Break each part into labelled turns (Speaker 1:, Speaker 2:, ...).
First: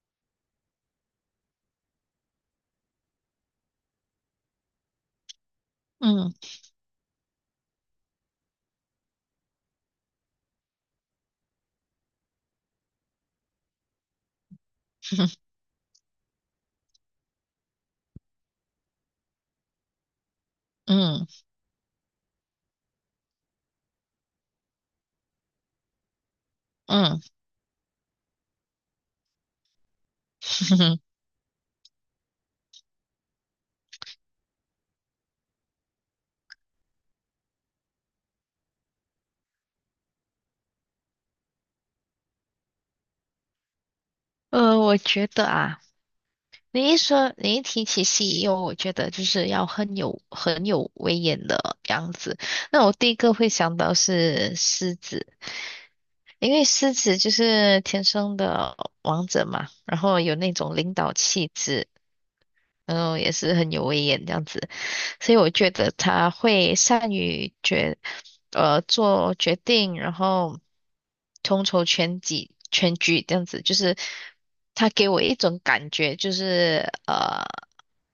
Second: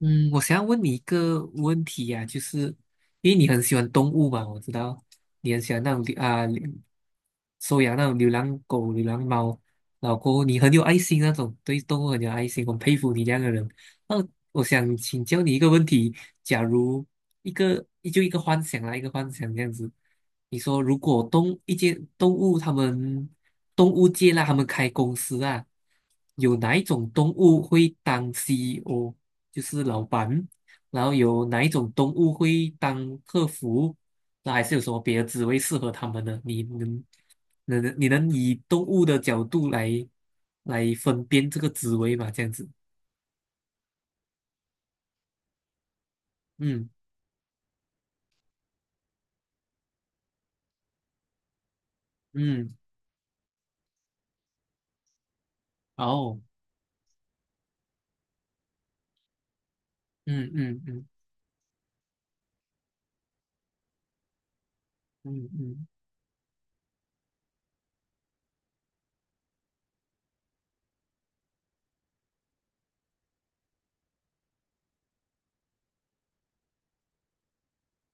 Speaker 1: 嗯，我想要问你一个问题呀、就是因为你很喜欢动物嘛，我知道你很喜欢那种
Speaker 2: 嗯
Speaker 1: 收养那种流浪狗、流浪猫，老公，你很有爱心那种，对动物很有爱心，我很佩服你这样的人。那我想请 教你一个问题：假如一个就一个幻想啦，一个幻想这样子，你说如果
Speaker 2: 嗯
Speaker 1: 动物界啦，他们开公司啊，有哪一种
Speaker 2: 嗯，
Speaker 1: 动物会当 CEO？就是老板，然后有哪一种动物会当客服？那还是有什么别的职位适合他们的？你能以动物的角度来分辨这个职位嘛？这样子，
Speaker 2: 我觉得啊，
Speaker 1: 嗯
Speaker 2: 你一提起西游，我觉得就是要很有威严的样子。
Speaker 1: 嗯，
Speaker 2: 那我第一个会想到是狮子，
Speaker 1: 哦，
Speaker 2: 因为狮子就是天生的王者嘛，然后有
Speaker 1: 嗯
Speaker 2: 那种
Speaker 1: 嗯
Speaker 2: 领
Speaker 1: 嗯
Speaker 2: 导气质，然后也是很有威严这样子，所以
Speaker 1: 嗯
Speaker 2: 我觉
Speaker 1: 嗯
Speaker 2: 得他会善于决，呃，做决定，然后统筹全局这样子，就是他给我一种感觉，就是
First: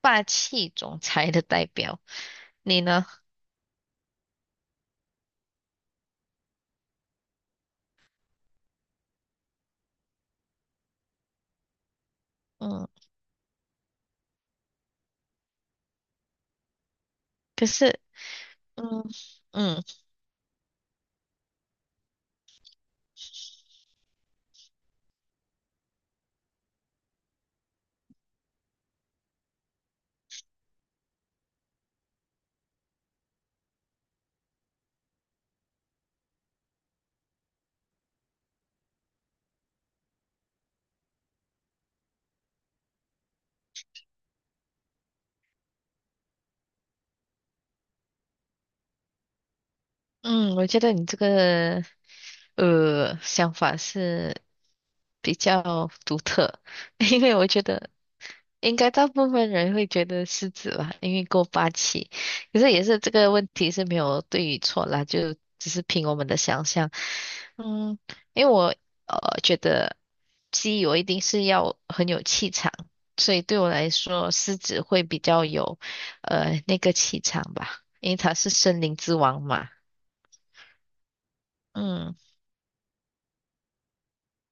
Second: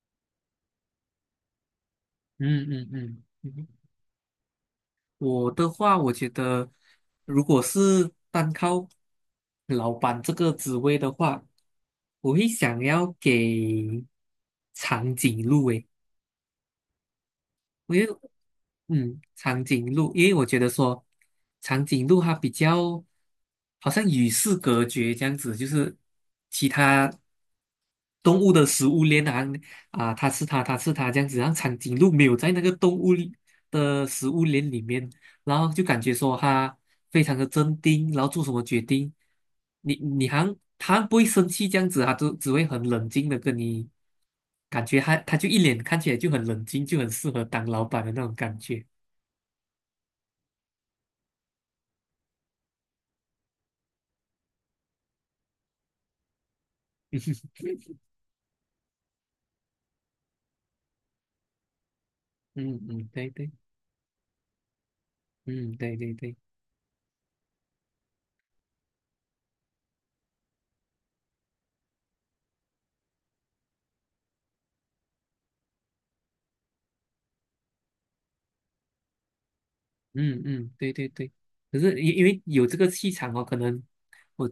Speaker 2: 霸气总裁的代表。
Speaker 1: 嗯
Speaker 2: 你
Speaker 1: 嗯
Speaker 2: 呢？
Speaker 1: 嗯嗯，我的话，我觉得如果是单靠老板这个职位的话，我会想
Speaker 2: 嗯，
Speaker 1: 要给长颈鹿诶。
Speaker 2: 可是，
Speaker 1: 因为
Speaker 2: 嗯
Speaker 1: 长
Speaker 2: 嗯
Speaker 1: 颈鹿，因为我觉得说长颈鹿它比较好像与世隔绝这样子，就是其他动物的食物链它吃它，它吃它这样子，然后长颈鹿没有在那个动物里的食物链里面，然后就感觉说它非常的镇定，然后做什么决定，你好像它不会生气这样子，它都只会很冷静的跟你，感觉它就一脸看起来就很冷静，就很适合当老板的那种感觉。
Speaker 2: 嗯，我觉得你这个想法是比较独特，因为
Speaker 1: 嗯。
Speaker 2: 我觉得。应该大部分人会觉得狮子吧，因为够霸气。可是
Speaker 1: 嗯
Speaker 2: 也是
Speaker 1: 嗯，
Speaker 2: 这
Speaker 1: 对
Speaker 2: 个问
Speaker 1: 对，
Speaker 2: 题是没有对与错啦，就只
Speaker 1: 嗯
Speaker 2: 是
Speaker 1: 对
Speaker 2: 凭
Speaker 1: 对
Speaker 2: 我们
Speaker 1: 对，
Speaker 2: 的想象。嗯，因为我觉得鸡我一定是要很有气场，所以对我来说狮子会比较有那个气场吧，因为它是森林之王嘛。
Speaker 1: 嗯嗯对对对。可是
Speaker 2: 嗯
Speaker 1: 因为有这个气场哦，可能我，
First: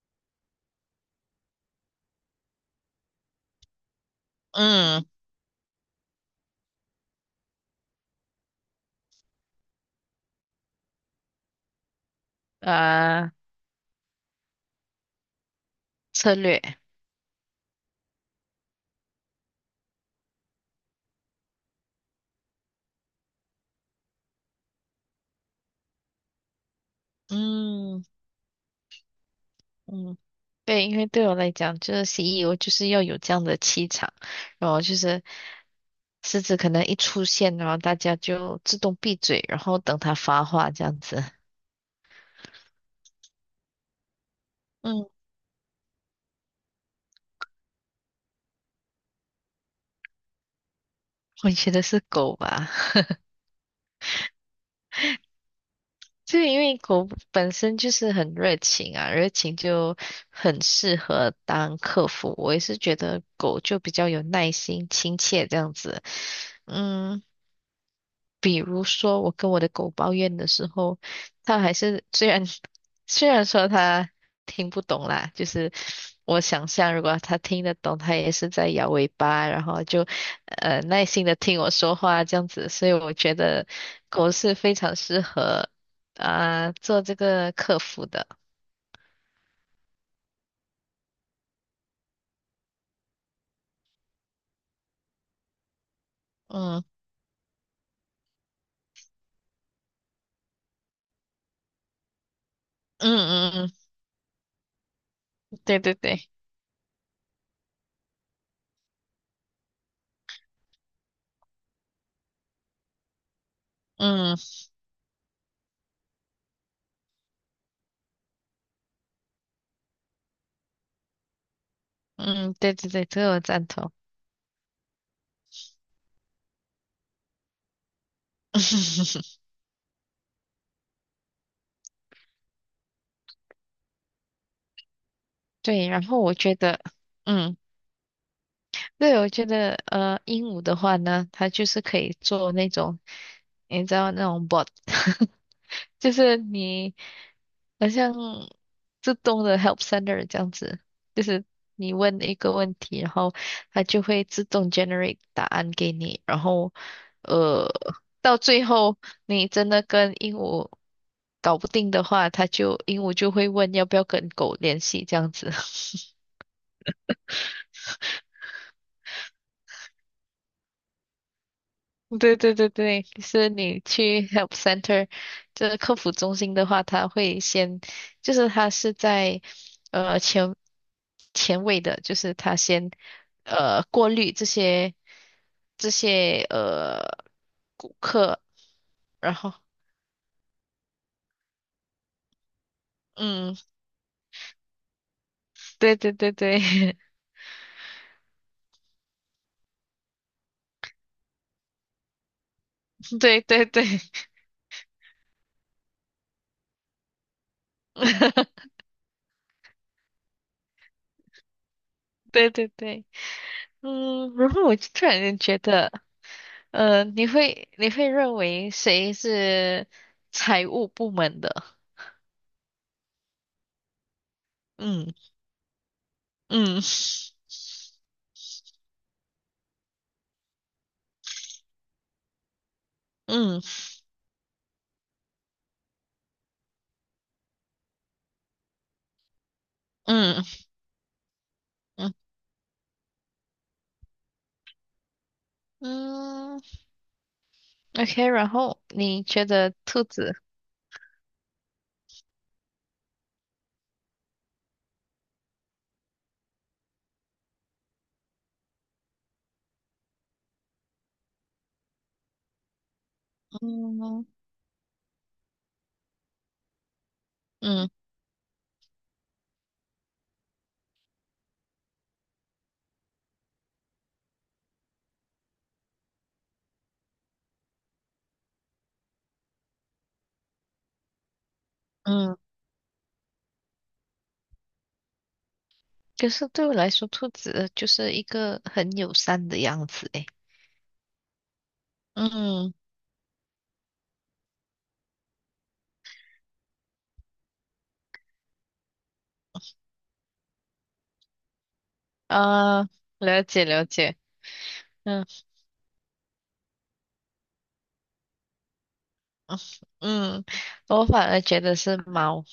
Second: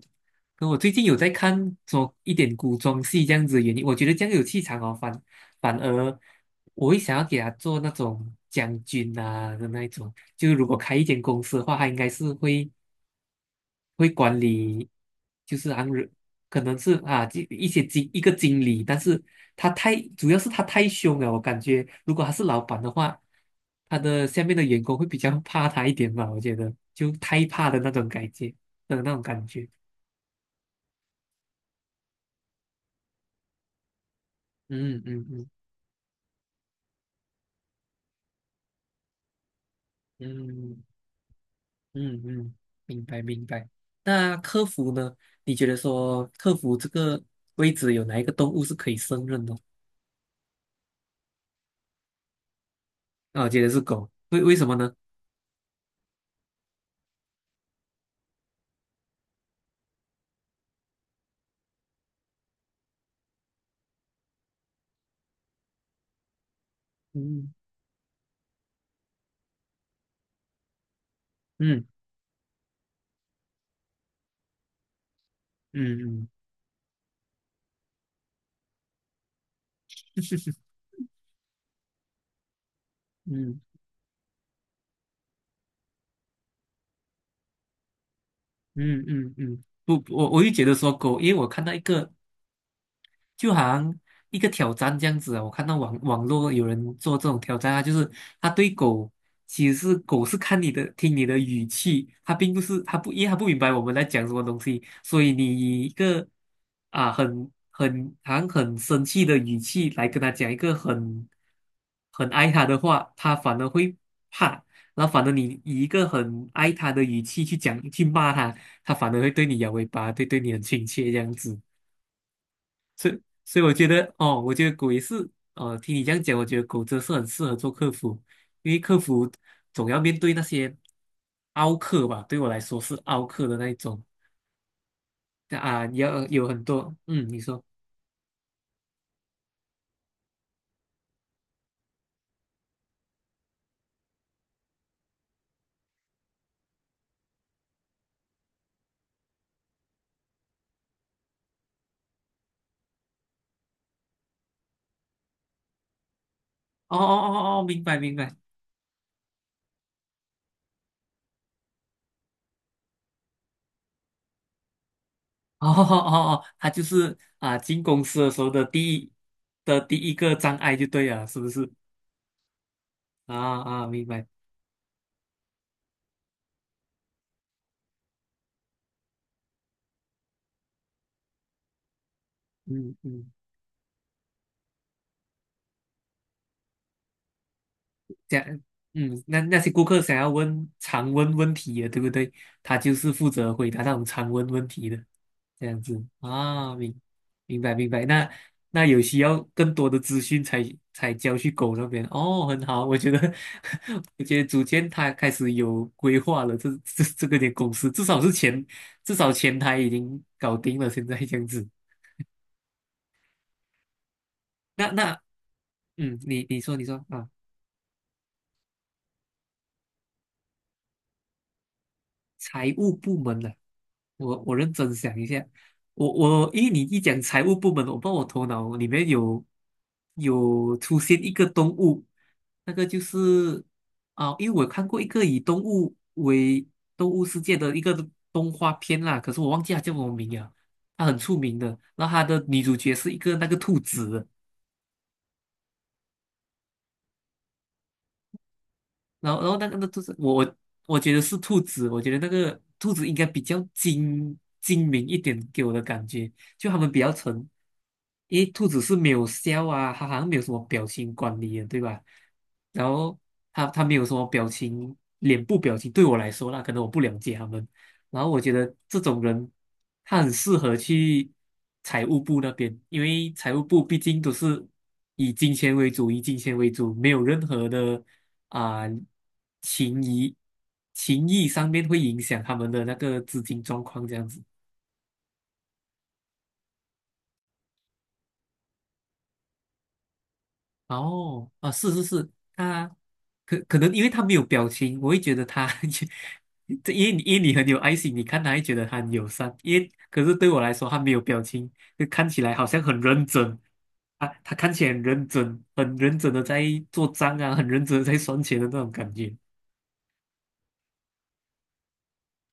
Speaker 1: 我最近有在看做一点古装戏这样子的原因，我觉得这样有气场哦，
Speaker 2: 嗯，
Speaker 1: 反而我会想要给他做那种将军啊的那一种。就如果开一间公司的话，他应该是会。
Speaker 2: 呃，
Speaker 1: 会管理，就是让人
Speaker 2: 策
Speaker 1: 可
Speaker 2: 略，
Speaker 1: 能是啊，一个经理，但是主要是他太凶了，我感觉如果他是老板的话，他的下面的员工会比较怕他一点吧，我觉得就太怕的那
Speaker 2: 嗯。
Speaker 1: 种感觉的那种感觉。
Speaker 2: 嗯，对，因为对我来讲，就是 CEO 就是要有这样的气场，然后就
Speaker 1: 嗯
Speaker 2: 是
Speaker 1: 嗯嗯
Speaker 2: 狮子可能一出现，然后大家就自动闭嘴，然后等它发话
Speaker 1: 嗯
Speaker 2: 这样子。
Speaker 1: 嗯嗯，明白明白。那客服
Speaker 2: 嗯，
Speaker 1: 呢？你觉得说客服这个位置有哪一个动物是可以胜任的？
Speaker 2: 我觉得是狗吧，
Speaker 1: 啊，我觉得是狗，为什么呢？
Speaker 2: 就因为狗本身就是很热情啊，热情就很适合当客服。我也是觉得狗就比较有耐心、亲切这样子。嗯。
Speaker 1: 嗯
Speaker 2: 比如说，我跟我的狗抱怨的时候，它还
Speaker 1: 嗯
Speaker 2: 是虽然说它听不懂啦，就是
Speaker 1: 嗯嗯。
Speaker 2: 我想象如果它听得懂，它也是在摇尾巴，然后就 耐心的听我说话这样子。所以我觉
Speaker 1: 嗯
Speaker 2: 得狗是非常适合啊、做这个客服的。
Speaker 1: 嗯嗯嗯，不，我也觉得说狗，因为我看到一个，就好像一个挑战这样子啊。我看到网络有
Speaker 2: 嗯
Speaker 1: 人做这种挑战啊，就是他对狗，其实是狗是看你的，听你的语气，它并不是它不，
Speaker 2: 嗯
Speaker 1: 因为它不明白
Speaker 2: 嗯
Speaker 1: 我们在讲什么东西，所以你
Speaker 2: 嗯，对
Speaker 1: 以一
Speaker 2: 对
Speaker 1: 个
Speaker 2: 对，
Speaker 1: 啊很好像很生气的语气来跟他讲一个很爱他的话，他反而会
Speaker 2: 嗯
Speaker 1: 怕。然后反而你以一个很爱他的语气去骂他，他反而会对你摇尾巴，对你很亲切这样子。
Speaker 2: 嗯对对对，
Speaker 1: 对，
Speaker 2: 这个我
Speaker 1: 所以
Speaker 2: 赞
Speaker 1: 我觉
Speaker 2: 同。
Speaker 1: 得哦，我觉得狗也是，听你这样讲，我觉得狗真是很适合做客服，因为客服 总要面对那些凹客吧，对我来说是凹客的那一种啊，
Speaker 2: 对，
Speaker 1: 你
Speaker 2: 然后
Speaker 1: 要
Speaker 2: 我
Speaker 1: 有
Speaker 2: 觉
Speaker 1: 很
Speaker 2: 得。
Speaker 1: 多，嗯，你
Speaker 2: 嗯。
Speaker 1: 说，
Speaker 2: 对，我觉得鹦鹉的话呢，它就是可以做那种，你知道那种 bot，就是你好像自动的 help center 这样子，就是你问一个问题，然后它就会自动 generate 答案给你，然后
Speaker 1: 哦哦哦哦，哦
Speaker 2: 呃，
Speaker 1: 明白明白，
Speaker 2: 到最后你真的跟鹦鹉搞不定的话，它就鹦鹉就会问要不要跟狗联系这样子。
Speaker 1: 哦哦 哦哦，他就是啊，进公司的时候的第一个障碍就对了，是不是？
Speaker 2: 对对对对，就
Speaker 1: 啊
Speaker 2: 是你
Speaker 1: 啊，明
Speaker 2: 去
Speaker 1: 白，
Speaker 2: Help Center 这个客服中心的话，他会先，就是他是在呃前前位的，就是他先
Speaker 1: 嗯嗯。
Speaker 2: 过滤这些顾
Speaker 1: 这
Speaker 2: 客，
Speaker 1: 样，嗯，
Speaker 2: 然后
Speaker 1: 那些顾客想要问常问问题的，对不对？他就是负责
Speaker 2: 嗯，
Speaker 1: 回答那种常问问题的，这样
Speaker 2: 对
Speaker 1: 子
Speaker 2: 对对对
Speaker 1: 啊，明白明白。那有需要更多的资讯才交去狗那边哦，很好，我觉 得
Speaker 2: 对对对
Speaker 1: 我觉得逐渐他开始有规划了，这个公司至少是前 至少前台已经搞定了，现在这样子。
Speaker 2: 对对对。嗯，然后我就
Speaker 1: 那
Speaker 2: 突然
Speaker 1: 那
Speaker 2: 间觉得，
Speaker 1: 嗯，你你说你说
Speaker 2: 你
Speaker 1: 啊。
Speaker 2: 会你会认为谁是财务部门的？
Speaker 1: 财务部门的，我认真
Speaker 2: 嗯。
Speaker 1: 想一下，我因为你
Speaker 2: 嗯
Speaker 1: 一讲财务部门，我不知道我头脑里面有出现一个动物，那个就
Speaker 2: 嗯
Speaker 1: 是啊，因为我看过一个以动物为动物世界的一个动画片啦，可是我忘记它叫什么名
Speaker 2: 嗯
Speaker 1: 了，它很出名的，然后
Speaker 2: 嗯
Speaker 1: 它的女主角是一个那个兔子，
Speaker 2: 嗯，OK。然后你觉
Speaker 1: 然后那
Speaker 2: 得
Speaker 1: 个那兔
Speaker 2: 兔
Speaker 1: 子，
Speaker 2: 子，
Speaker 1: 我觉得是兔子，我觉得那个兔子应该比较精明一点，给我的感觉，就他们比较沉，因为兔子是没有笑啊，它好像没有什么表情管理的，对吧？然后它没有什么
Speaker 2: 嗯
Speaker 1: 表情，脸部表情对我来说那可能我不了解他们，
Speaker 2: 嗯
Speaker 1: 然后我觉得这种人他很适合去财务部那边，因为财务部毕竟都是以金钱为主，以金钱为主，没有任何的。啊、情谊情谊上面会影
Speaker 2: 嗯，
Speaker 1: 响他们的那个资金状况这样子。
Speaker 2: 可是对我来说，兔子就是一个很友善的样子。诶，
Speaker 1: 哦，啊，是是是，
Speaker 2: 嗯
Speaker 1: 他可能因为他没有表情，我会觉得他 因为你很有爱心，你看他会觉得他很友善，因为可是对我来说他没有表情，就看起来好像
Speaker 2: 啊，
Speaker 1: 很认
Speaker 2: 了
Speaker 1: 真。
Speaker 2: 解了解。
Speaker 1: 啊，他看起来很
Speaker 2: 嗯
Speaker 1: 认真，很认真的在做账啊，很认真的在算钱的那种感觉。
Speaker 2: 嗯，我反而觉得是猫。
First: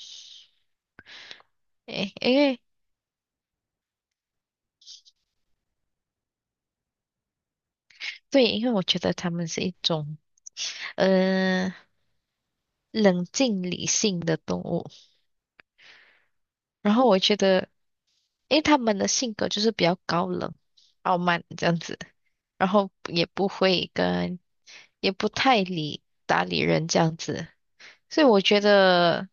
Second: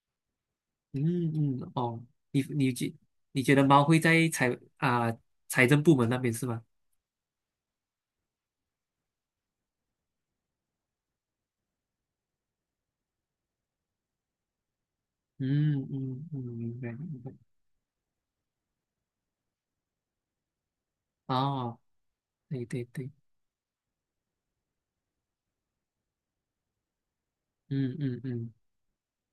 Speaker 1: 嗯嗯，嗯哦，
Speaker 2: 诶，因
Speaker 1: 你
Speaker 2: 为
Speaker 1: 你觉你觉得猫会在财政部门那边是吗？
Speaker 2: 对，因为我觉得它们是一种呃冷静理性的动物。
Speaker 1: 嗯嗯嗯，明白
Speaker 2: 然后我
Speaker 1: 明白。
Speaker 2: 觉得。因为他们的性格就是比较高冷、傲慢这
Speaker 1: 哦，
Speaker 2: 样子，
Speaker 1: 对
Speaker 2: 然
Speaker 1: 对
Speaker 2: 后
Speaker 1: 对，
Speaker 2: 也不会跟，也不太搭理人这样子，
Speaker 1: 嗯嗯
Speaker 2: 所以我
Speaker 1: 嗯，
Speaker 2: 觉得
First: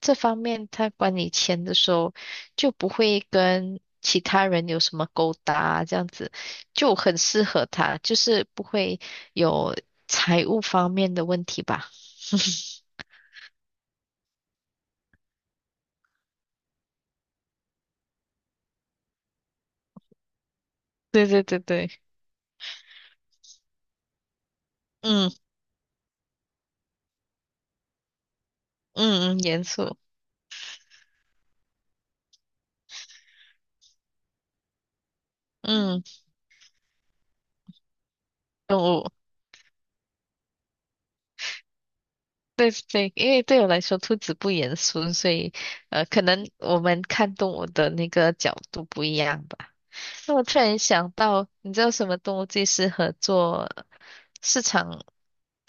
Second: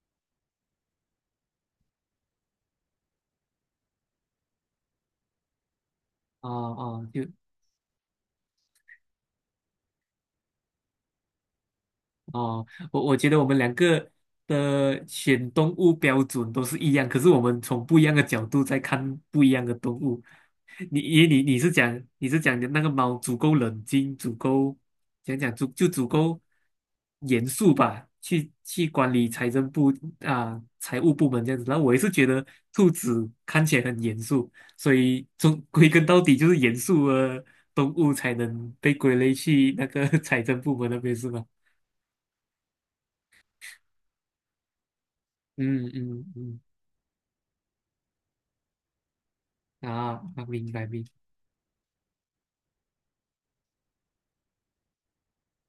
Speaker 2: 这方面他管理钱的时候就不会跟其他人有什么勾搭，这样子
Speaker 1: 哦
Speaker 2: 就
Speaker 1: 哦，
Speaker 2: 很
Speaker 1: 就
Speaker 2: 适合他，就是不会有财务方面的问题吧。
Speaker 1: 哦，我觉得我们两个的选动物标准都是一样，可是我们从不一样的角度在看不一样的动物。
Speaker 2: 对对对对，
Speaker 1: 你是讲的那个猫足够冷静，足够
Speaker 2: 嗯
Speaker 1: 讲讲足就足够严肃吧，去管理
Speaker 2: 嗯嗯，严肃，
Speaker 1: 财务部门这样子。然后我也是觉得兔子看起来很严肃，所以终归
Speaker 2: 嗯，
Speaker 1: 根到底就是严肃的动物才能被
Speaker 2: 我
Speaker 1: 归类去那个 财政部门那边是吗？
Speaker 2: 对对，因为对我来说，兔子不严肃，所以
Speaker 1: 嗯
Speaker 2: 可
Speaker 1: 嗯
Speaker 2: 能
Speaker 1: 嗯，
Speaker 2: 我们看动物的那个角度不一样吧。
Speaker 1: 啊啊，
Speaker 2: 那我突
Speaker 1: 明
Speaker 2: 然
Speaker 1: 白明白。
Speaker 2: 想到，你知道什么动物最适合做市场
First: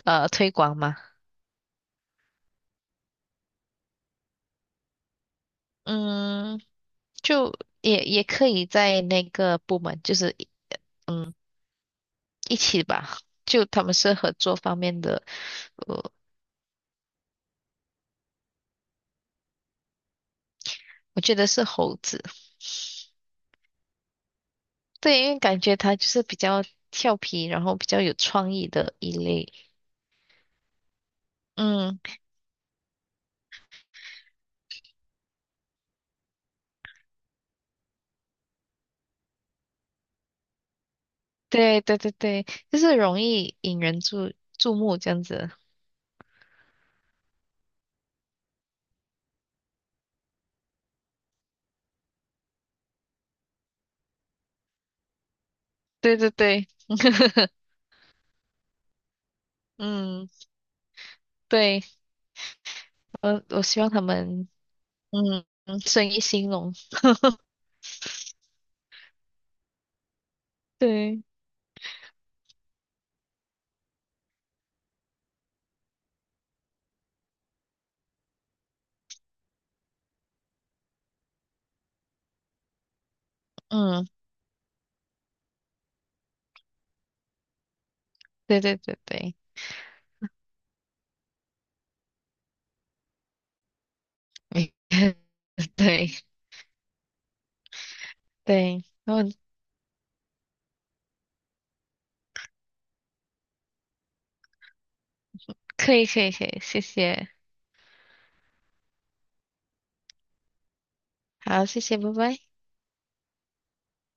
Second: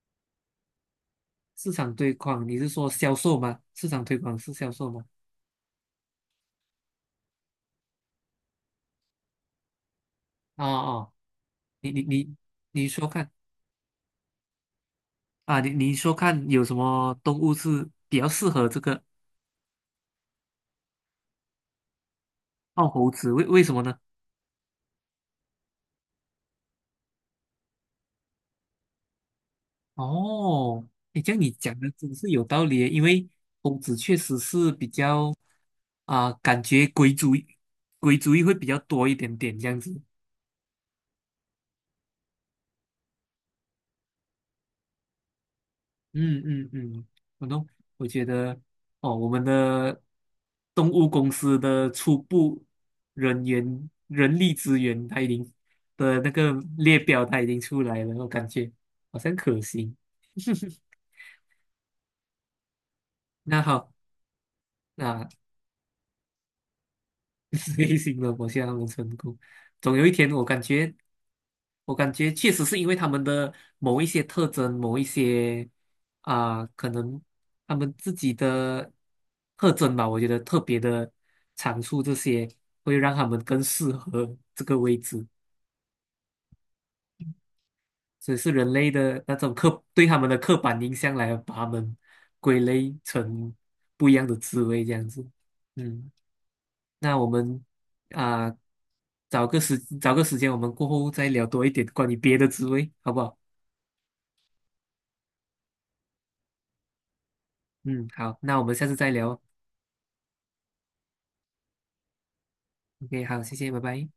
Speaker 2: 推广吗？
Speaker 1: 市场推广，你是说销售吗？市场推广是销售吗？
Speaker 2: 嗯，就也可以在那个部门，就是一
Speaker 1: 哦哦，你你你
Speaker 2: 一起
Speaker 1: 你说
Speaker 2: 吧。
Speaker 1: 看
Speaker 2: 就他们是合作方面的，
Speaker 1: 啊，你你
Speaker 2: 呃，
Speaker 1: 说看有什么动物是比较适合这个
Speaker 2: 我觉得是猴子，
Speaker 1: 猴子？为什么呢？
Speaker 2: 对，因为感觉它就是比较调皮，然后比较有创意的一类。
Speaker 1: 哦，你这样你讲的
Speaker 2: 嗯。
Speaker 1: 真是有道理耶因为猴子确实是比较啊，感觉鬼主意会比较多一点点这样子。
Speaker 2: 对对对对，就是容易引人注目这样子。
Speaker 1: 嗯嗯嗯，我懂。我觉得哦，我们的动物公司的初步人力资源，它已经
Speaker 2: 对
Speaker 1: 的那
Speaker 2: 对
Speaker 1: 个
Speaker 2: 对，
Speaker 1: 列表它已 经出来了，我感觉好像可行。
Speaker 2: 嗯，对，我
Speaker 1: 那
Speaker 2: 我希望
Speaker 1: 好，
Speaker 2: 他们
Speaker 1: 那
Speaker 2: 生意兴隆。
Speaker 1: 内心的我希望我们成功。总有一天，
Speaker 2: 对，
Speaker 1: 我感觉确实是因为他们的某一些特征，某一些啊、可能他们自己的特征吧，我觉得特别的长处，这些会让他们更适
Speaker 2: 嗯，
Speaker 1: 合这个位置，所以是
Speaker 2: 对
Speaker 1: 人
Speaker 2: 对
Speaker 1: 类
Speaker 2: 对
Speaker 1: 的那
Speaker 2: 对，
Speaker 1: 种对他们的刻板印象来把他们归类成不一样的滋
Speaker 2: 没
Speaker 1: 味，这样 子。
Speaker 2: 对
Speaker 1: 嗯，那我们啊、
Speaker 2: 对，然后
Speaker 1: 找个时间，我们过后再聊多一点关于别的滋味，好不好？
Speaker 2: 可以可以可以，谢谢，
Speaker 1: 嗯，好，那我们下次再聊。
Speaker 2: 好，谢谢，拜拜。
Speaker 1: OK，好，谢谢，拜拜。